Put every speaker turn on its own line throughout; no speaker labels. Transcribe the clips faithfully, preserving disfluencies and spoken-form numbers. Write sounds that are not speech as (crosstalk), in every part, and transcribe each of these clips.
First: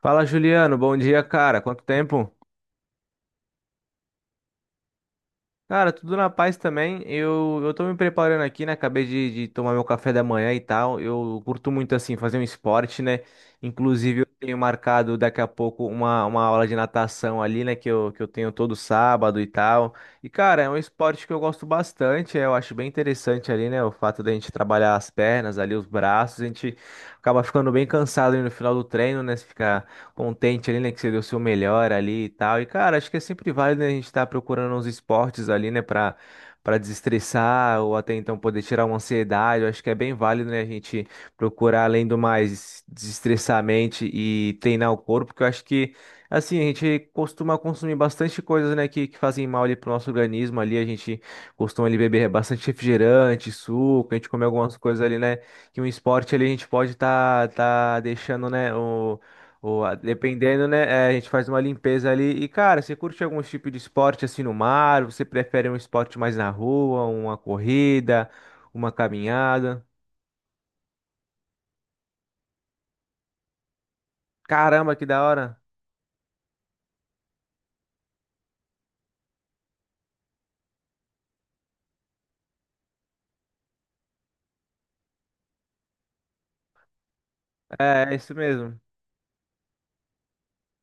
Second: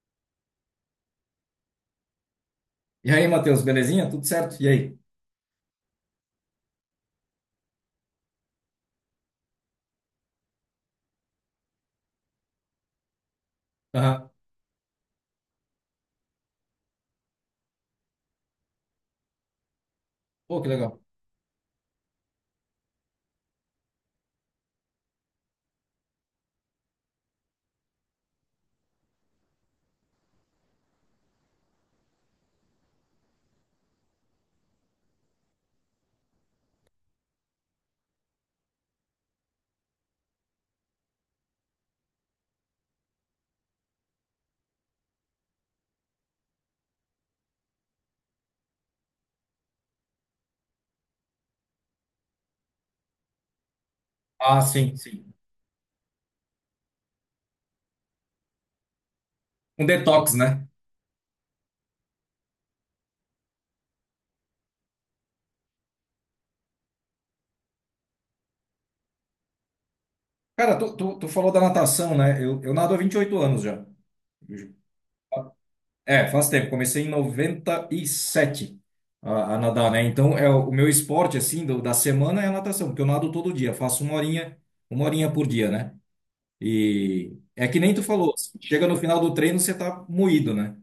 Fala, Juliano. Bom dia, cara. Quanto tempo?
E aí, Matheus, belezinha? Tudo certo? E aí?
Cara, tudo na paz também. Eu, eu tô me preparando aqui, né? Acabei de, de tomar meu café da manhã e tal. Eu curto muito, assim, fazer um esporte, né? Inclusive, eu
Aham.
tenho marcado daqui a pouco uma, uma aula de natação ali, né? Que eu, que eu tenho todo sábado e tal. E,
Pô,
cara,
que
é um
legal.
esporte que eu gosto bastante. é, Eu acho bem interessante ali, né? O fato da gente trabalhar as pernas ali, os braços. A gente acaba ficando bem cansado ali no final do treino, né? Você fica contente ali, né? Que você deu o seu melhor ali e tal. E, cara, acho que é sempre válido, né, a gente estar procurando uns esportes ali, né? Pra, pra desestressar ou até então poder tirar uma ansiedade. Eu acho que é bem válido, né? A gente procurar, além do mais, desestressar a mente e treinar o corpo, porque eu acho que, assim, a gente costuma consumir bastante coisas, né, que, que fazem mal ali pro nosso organismo ali, a gente costuma ali beber bastante refrigerante, suco, a gente come
Ah,
algumas
sim,
coisas ali,
sim.
né, que um esporte ali a gente pode tá, tá deixando, né,
Um
boa,
detox, né?
dependendo, né? é, a gente faz uma limpeza ali. E, cara, você curte algum tipo de esporte assim no mar? Você prefere um esporte mais na rua, uma corrida, uma caminhada?
Cara, tu, tu, tu falou da natação, né? Eu, eu nado há vinte e oito anos já.
Caramba, que da hora!
É, faz tempo. Comecei em noventa e sete a, a nadar, né? Então, é o o meu esporte, assim, do- da semana é a natação, porque eu nado todo dia. Faço uma horinha, uma horinha por dia, né? E é que nem tu
É, é
falou,
isso
assim.
mesmo.
Chega no final do treino, você tá moído, né?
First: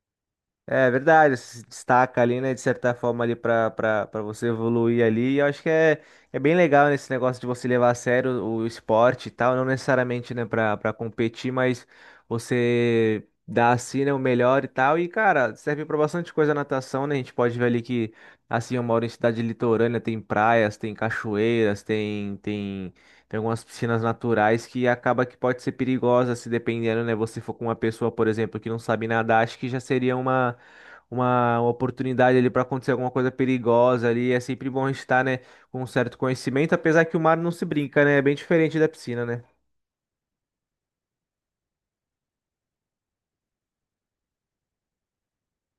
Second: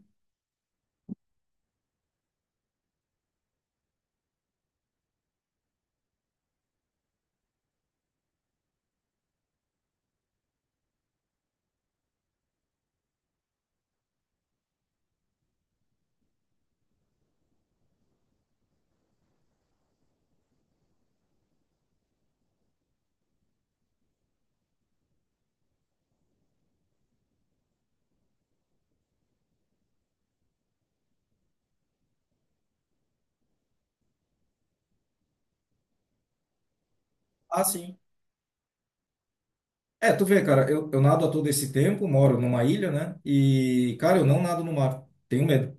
É verdade, se destaca ali, né, de certa forma ali para para você evoluir ali. E eu acho que é, é bem legal nesse negócio de você levar a sério o, o esporte e tal, não necessariamente, né, para para competir, mas você dá assim, né, o melhor e tal. E cara, serve para bastante coisa a natação, né? A gente pode ver ali que, assim, eu moro em cidade litorânea, tem praias, tem cachoeiras, tem tem Tem algumas piscinas naturais que acaba que pode ser perigosa se dependendo, né? Você for com uma pessoa, por exemplo, que não sabe nadar, acho que já seria uma, uma uma oportunidade ali para acontecer alguma coisa perigosa ali. É sempre bom estar, né, com um certo conhecimento, apesar que o mar não se
Ah, sim.
brinca, né? É bem diferente da piscina, né?
É, tu vê, cara, eu, eu nado há todo esse tempo, moro numa ilha, né? E, cara, eu não nado no mar. Tenho medo.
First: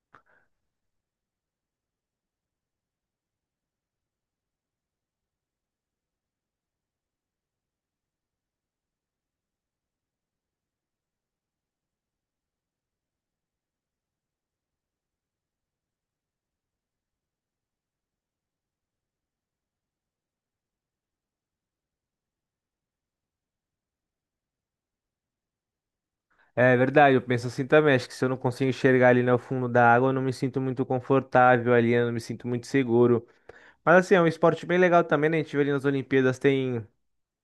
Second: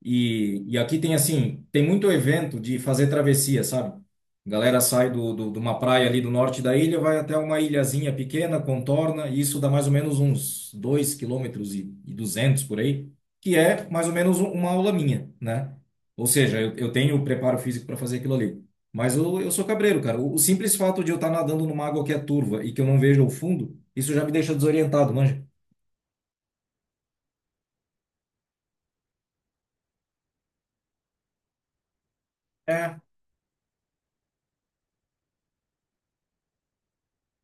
E, e aqui tem assim, tem muito evento de fazer travessia, sabe? A galera sai do, do, de uma praia ali do norte da ilha, vai até uma ilhazinha pequena, contorna, e isso dá mais ou menos uns dois quilômetros e duzentos por aí, que é mais ou menos um- uma aula minha, né? Ou seja, eu, eu tenho o preparo físico para fazer aquilo ali. Mas eu, eu sou cabreiro, cara. O, o simples fato de eu estar nadando numa água que é turva e que eu não vejo o fundo, isso já me deixa desorientado, manja.
É verdade, eu penso assim também. Acho que se eu não consigo enxergar ali no fundo da água, eu não me sinto muito confortável ali, eu não me sinto muito
É.
seguro. Mas assim, é um esporte bem legal também, né? A gente vê ali nas Olimpíadas, tem.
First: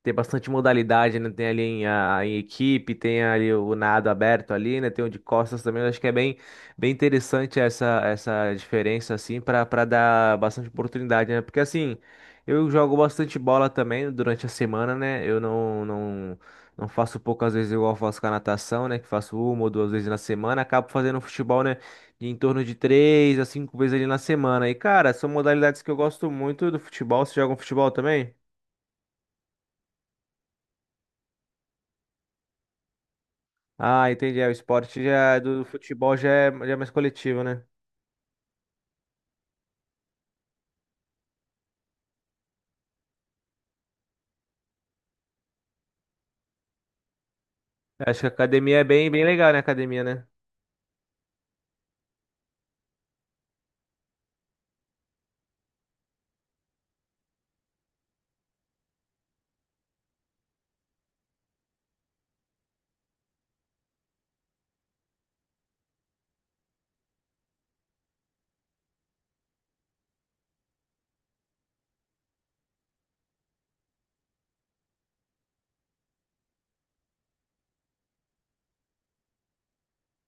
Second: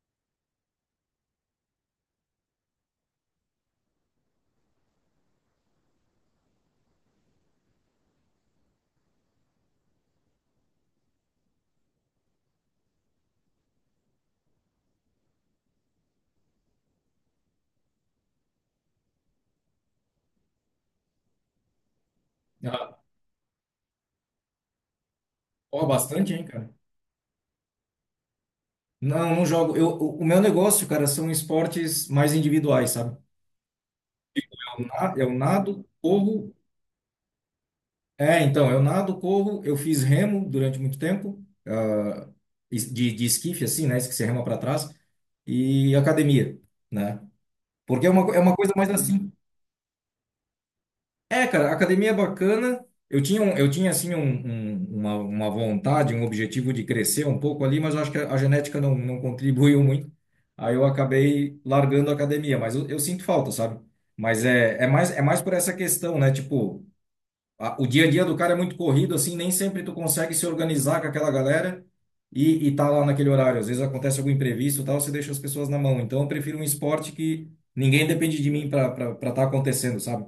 Tem bastante modalidade, né? Tem ali em, a, em equipe, tem ali o nado aberto ali, né? Tem o de costas também. Eu acho que é bem, bem interessante essa, essa diferença, assim, para para dar bastante oportunidade, né? Porque, assim, eu jogo bastante bola também durante a semana, né? Eu não, não, não faço poucas vezes igual eu faço com a natação, né? Que faço uma ou duas vezes na semana. Acabo fazendo futebol, né? de Em torno de
Ah,
três a cinco vezes ali na semana. E, cara, são modalidades
ó,
que eu gosto
bastante, hein,
muito
cara.
do futebol. Você joga um futebol também?
Não, não jogo. Eu, o o meu negócio, cara, são esportes mais individuais, sabe?
Ah, entendi. É, o
Eu,
esporte
na- eu
já é do
nado,
futebol já é,
corro.
já é mais coletivo, né?
É, então, eu nado, corro. Eu fiz remo durante muito tempo, ah, es- de, de esquife, assim, né? Que você rema para trás. E academia, né? Porque é
Acho
uma,
que a
co- é uma coisa
academia é
mais
bem, bem
assim.
legal, né? Academia, né?
É, cara, a academia é bacana. Eu tinha, um, eu tinha assim, um- um- uma, uma vontade, um objetivo de crescer um pouco ali, mas eu acho que a a genética não, não contribuiu muito. Aí eu acabei largando a academia, mas eu, eu sinto falta, sabe? Mas é, é mais, é mais por essa questão, né? Tipo, a- o dia a dia do cara é muito corrido, assim, nem sempre tu consegue se organizar com aquela galera e, e tá lá naquele horário. Às vezes acontece algum imprevisto e tal, você deixa as pessoas na mão. Então eu prefiro um esporte que ninguém depende de mim para estar acontecendo, sabe?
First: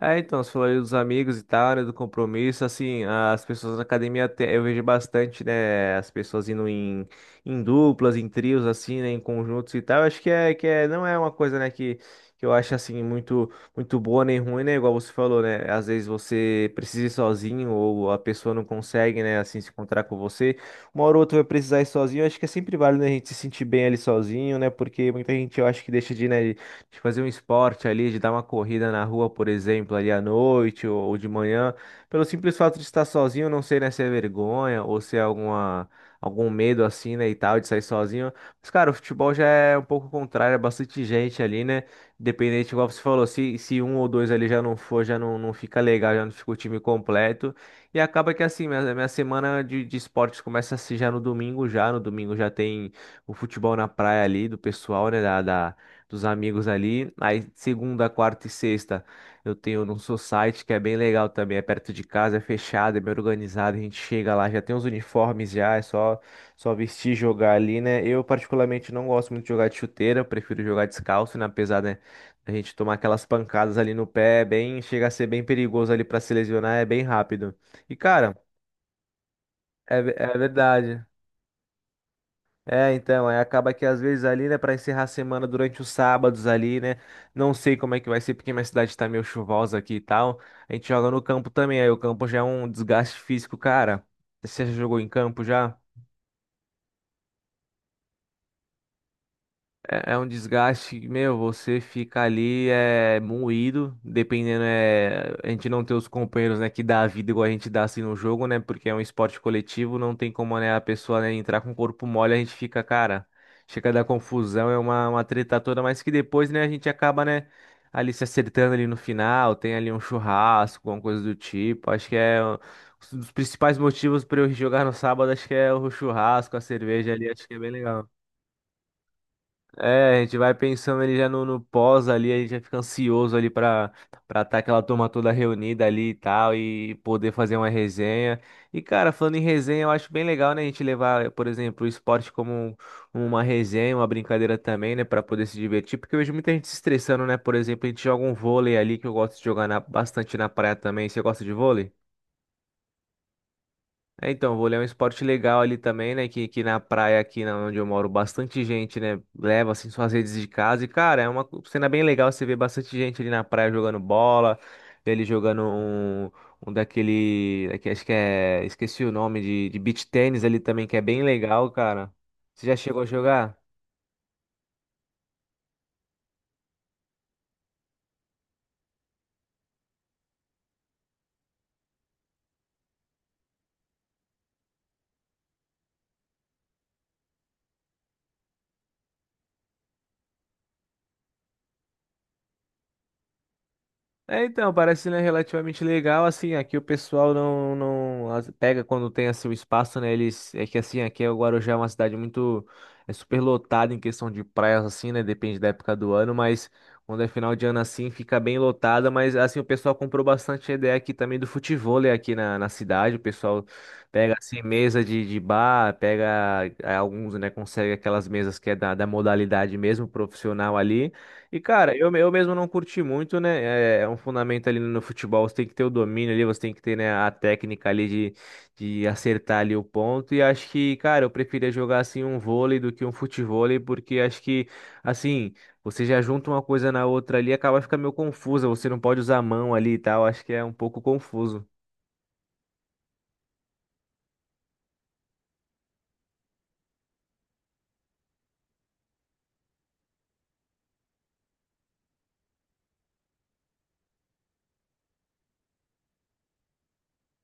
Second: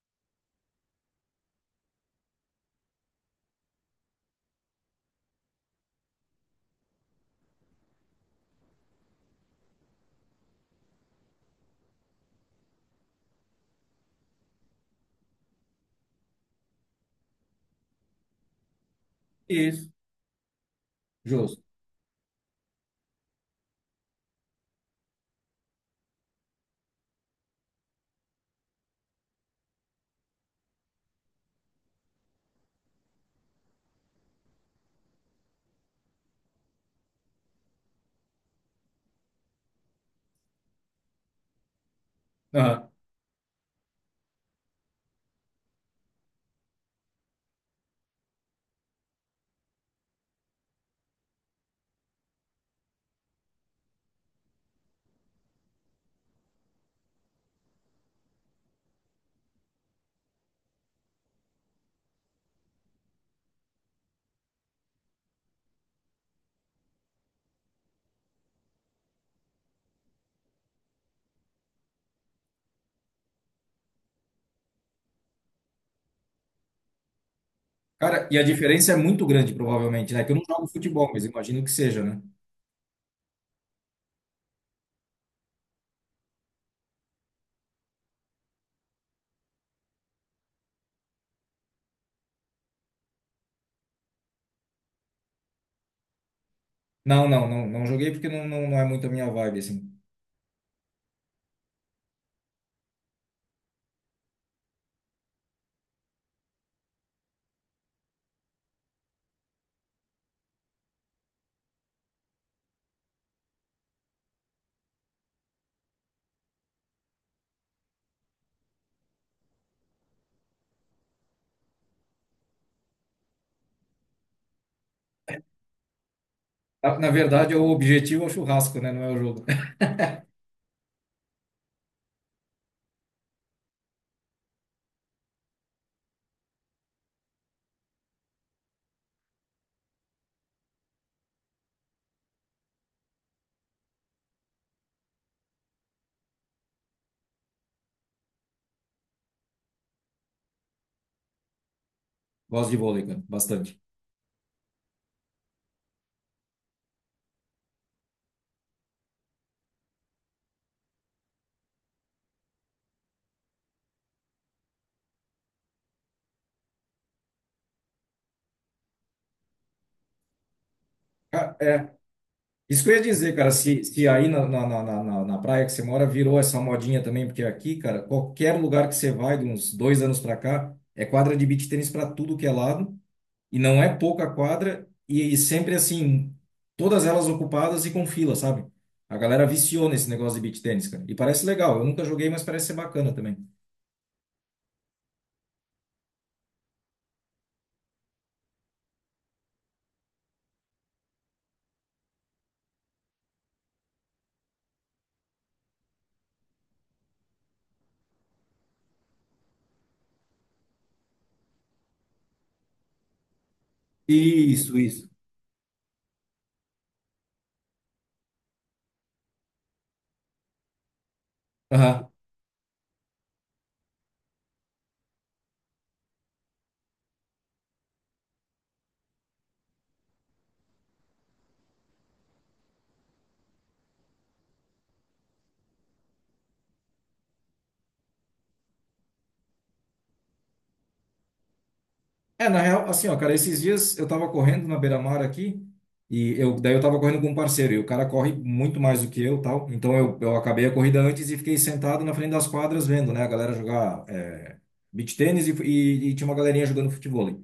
É, então, você falou aí dos amigos e tal, né, do compromisso, assim, as pessoas na academia, até- eu vejo bastante, né, as pessoas indo em, em duplas, em trios, assim, né, em conjuntos e tal, acho que é, que é, não é uma coisa, né, que, que eu acho, assim, muito, muito boa nem ruim, né, igual você falou, né, às vezes você precisa ir sozinho ou a pessoa não consegue, né, assim, se
Isso.
encontrar com você, uma hora ou outra vai
Justo.
precisar ir sozinho, acho que é sempre válido, né, a gente se sentir bem ali sozinho, né, porque muita gente, eu acho que deixa de, né, de fazer um esporte ali, de dar uma corrida na rua, por exemplo, ali à noite ou, ou de manhã, pelo simples fato de estar sozinho, não sei, né, se é vergonha ou se é alguma, algum medo assim, né, e tal, de sair sozinho. Mas, cara, o futebol já é um pouco contrário, é bastante gente ali, né? Independente, igual
Aham.
você falou, se, se um ou dois ali já não for, já não, não fica legal, já não fica o time completo. E acaba que assim, minha, minha semana de, de esportes começa assim já no domingo, já. No domingo já tem o futebol na praia ali do pessoal, né? Da, da, dos amigos ali. Aí segunda, quarta e sexta eu tenho num society que é bem legal também, é perto de casa, é fechado, é bem organizado, a gente chega lá, já tem os uniformes já, é só só vestir e jogar ali, né? Eu particularmente não gosto muito de jogar de chuteira, eu prefiro jogar descalço, né? Apesar, né, a gente tomar aquelas pancadas ali no pé, é bem, chega a ser bem perigoso ali para se lesionar, é bem rápido. E
Cara,
cara,
e a diferença é muito grande,
é,
provavelmente,
ve-
né? Que eu
é
não jogo
verdade.
futebol, mas imagino que seja, né?
É, então, aí acaba que às vezes ali, né, para encerrar a semana durante os sábados ali, né, não sei como é que vai ser, porque minha cidade tá meio chuvosa aqui e tal, a gente joga no campo também, aí o campo já é um desgaste físico, cara. Você já jogou em campo já?
Não, não, não, não joguei porque não, não, não é muito a minha vibe, assim.
É é um desgaste, que, meu, você fica ali é, moído, dependendo, é, a gente não ter os companheiros, né, que dá a vida igual a gente dá assim no jogo, né, porque é um esporte coletivo, não tem como, né, a pessoa, né, entrar com o corpo mole, a gente fica, cara, chega a dar confusão, é uma, uma treta toda, mas que depois, né, a gente acaba, né, ali se acertando ali no final, tem ali um churrasco, alguma coisa do tipo, acho que é um um dos principais motivos para eu jogar no sábado, acho que é o churrasco, a
Na, na
cerveja ali, acho que
verdade,
é
o
bem legal.
objetivo é o churrasco, né? Não é o jogo. (laughs)
É, a gente vai pensando ele já no, no pós ali, a gente já fica ansioso ali pra para estar aquela turma toda reunida ali e tal, e poder fazer uma resenha. E cara, falando em resenha, eu acho bem legal, né, a gente levar, por exemplo, o esporte como um- uma resenha, uma brincadeira também, né, pra poder se divertir, porque eu vejo muita gente se estressando, né, por exemplo, a gente joga um vôlei ali, que eu gosto de jogar na- bastante na praia também. Você gosta de vôlei?
Gosto de vôlei, cara, bastante.
É, então, vou é um esporte legal ali também, né? Que, que na praia aqui na onde eu moro, bastante gente, né? Leva assim suas redes de casa. E, cara, é uma co- cena bem legal. Você vê bastante gente ali na praia jogando bola, vê ele jogando um, um daquele, daqui- acho que é, esqueci o nome, de, de beach tênis ali também, que é bem
Ca-
legal,
É,
cara. Você já
isso que eu
chegou
ia
a
dizer, cara,
jogar?
se, se aí na, na, na, na, na na praia que você mora virou essa modinha também, porque aqui, cara, qualquer lugar que você vai, de uns dois anos pra cá, é quadra de beach tênis pra tudo que é lado. E não é pouca quadra, e e sempre assim, todas elas ocupadas e com fila, sabe? A galera viciou nesse negócio de beach tennis, cara. E parece legal. Eu nunca joguei, mas parece ser bacana também.
É, então, parece, né, relativamente legal, assim, aqui o pessoal não, não as- pega quando tem, assim, o espaço, né, eles, é que, assim, aqui o Guarujá é uma cidade muito, é super lotada em questão de praias, assim, né, depende da época do ano, mas quando é final de ano, assim, fica bem lotada, mas, assim, o pessoal comprou bastante a ideia aqui também do futevôlei aqui na, na cidade, o pessoal pega, assim,
Isso,
mesa
isso.
de, de bar, pega, é, alguns, né, consegue aquelas mesas que é da, da modalidade mesmo, profissional ali, e, cara,
Aham.
eu, eu mesmo não curti muito, né? É é um fundamento ali no futebol, você tem que ter o domínio ali, você tem que ter, né, a técnica ali de, de acertar ali o ponto. E acho que, cara, eu preferia jogar assim um vôlei do que um futevôlei, porque acho que, assim, você já junta uma coisa na outra ali, acaba ficando meio confusa, você não pode usar a mão ali e tal, acho que é um pouco confuso.
É, na real, assim, ó, cara, esses dias eu tava correndo na beira-mar aqui, e eu, daí eu tava correndo com um parceiro, e o cara corre muito mais do que eu, tal. Então eu, eu acabei a corrida antes e fiquei sentado na frente das quadras vendo, né, a galera jogar, é, beach tênis, e, fu- e, e tinha uma galerinha jogando futevôlei,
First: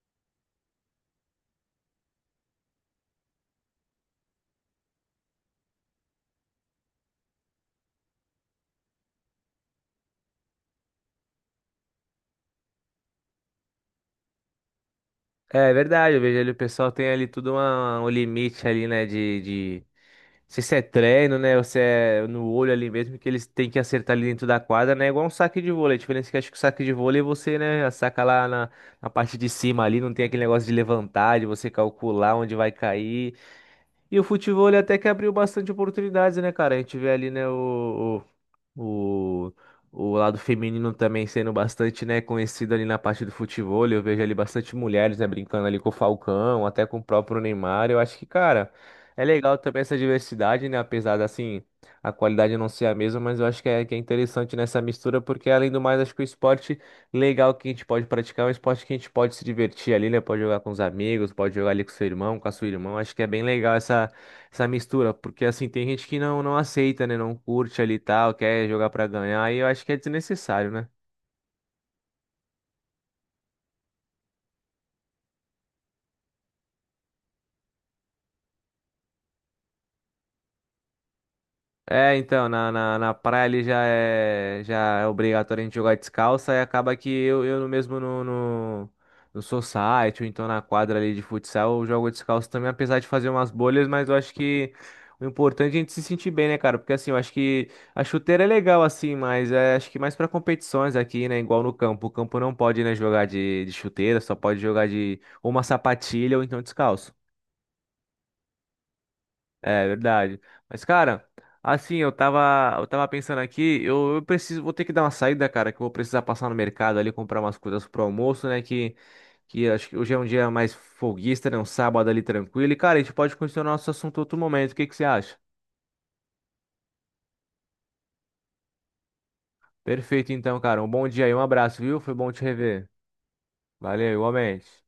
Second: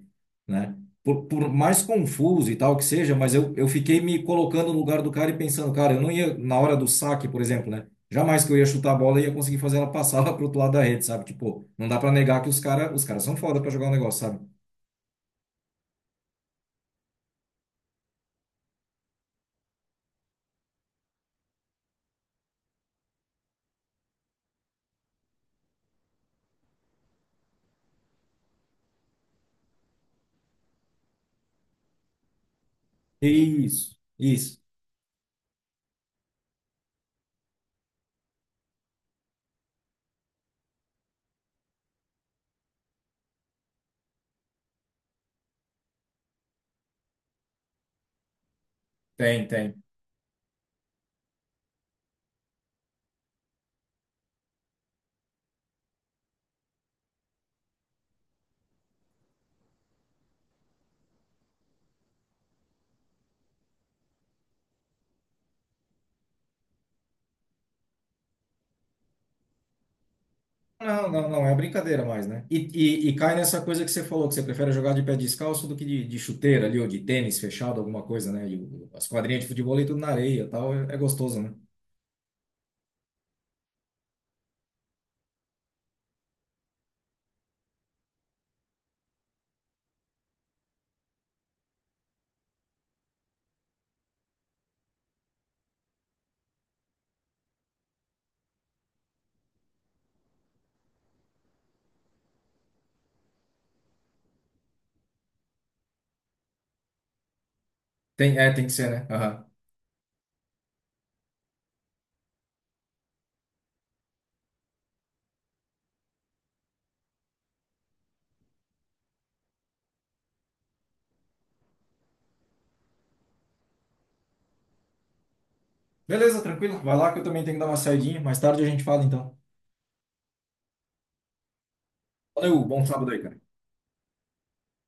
né? Por, por mais confuso e tal que seja, mas eu, eu fiquei me colocando no lugar do cara e pensando, cara, eu não ia, na hora do saque, por exemplo, né? Jamais que eu ia chutar a bola e ia conseguir fazer ela passar (laughs) lá pro outro lado da rede, sabe? Tipo, não dá pra negar que os cara, os caras são foda pra jogar o negócio, sabe?
É verdade, eu vejo ali o pessoal tem ali tudo uma- um limite ali, né, de, de, não sei se é treino, né? Ou se é no olho ali mesmo, que eles têm que acertar ali dentro da quadra, né? É igual um saque de vôlei. A diferença é que acho que o saque de vôlei você, né, saca lá na, na parte de cima ali, não tem aquele negócio de levantar, de você calcular onde vai cair.
Isso,
E o
isso.
futebol ele até que abriu bastante oportunidades, né, cara? A gente vê ali, né, o, o, o lado feminino também sendo bastante, né, conhecido ali na parte do futebol. Eu vejo ali bastante mulheres, né, brincando ali com o Falcão, até com o próprio Neymar. Eu acho que, cara, é
Tem,
legal também
tem.
essa diversidade, né, apesar da, assim, a qualidade não ser a mesma, mas eu acho que é, que é interessante nessa mistura, porque além do mais, acho que o esporte legal que a gente pode praticar é um esporte que a gente pode se divertir ali, né, pode jogar com os amigos, pode jogar ali com seu irmão, com a sua irmã. Acho que é bem legal essa mistura, porque assim, tem gente que não, não aceita, né? Não curte ali e tal, quer jogar pra ganhar, e eu acho que é desnecessário, né?
Não, não, não, é brincadeira mais, né? E, e e cai nessa coisa que você falou, que você prefere jogar de pé descalço do que de, de chuteira ali, ou de tênis fechado, alguma coisa, né? E o- as quadrinhas de futebol e tudo na areia e tal, é, é gostoso, né?
É, então, na, na, na praia ali já é, já é obrigatório a gente jogar descalço, e acaba que eu, eu no mesmo no, no, no society, ou então na quadra ali de futsal, eu jogo descalço também, apesar de fazer umas bolhas, mas eu acho que o importante é a gente se sentir bem, né, cara? Porque assim, eu acho que a chuteira é legal assim, mas é, acho que mais pra competições aqui, né, igual no campo. O campo não pode, né, jogar de, de chuteira, só pode jogar de ou uma sapatilha ou então descalço.
Tem, é, tem que ser, né? Aham.
É verdade. Mas, cara, assim, eu tava, eu tava pensando aqui, eu, eu preciso, vou ter que dar uma saída, cara, que eu vou precisar passar no mercado ali, comprar umas coisas pro almoço, né? Que, que acho que hoje é um dia mais folguista, né? Um sábado ali tranquilo. E, cara, a gente pode continuar nosso assunto outro momento. O que que você acha?
Beleza, tranquilo. Vai lá que eu também tenho que dar uma saidinha. Mais tarde a gente fala, então.
Perfeito, então, cara. Um bom dia e um abraço, viu? Foi bom te
Valeu, bom
rever.
sábado aí, cara.
Valeu, igualmente.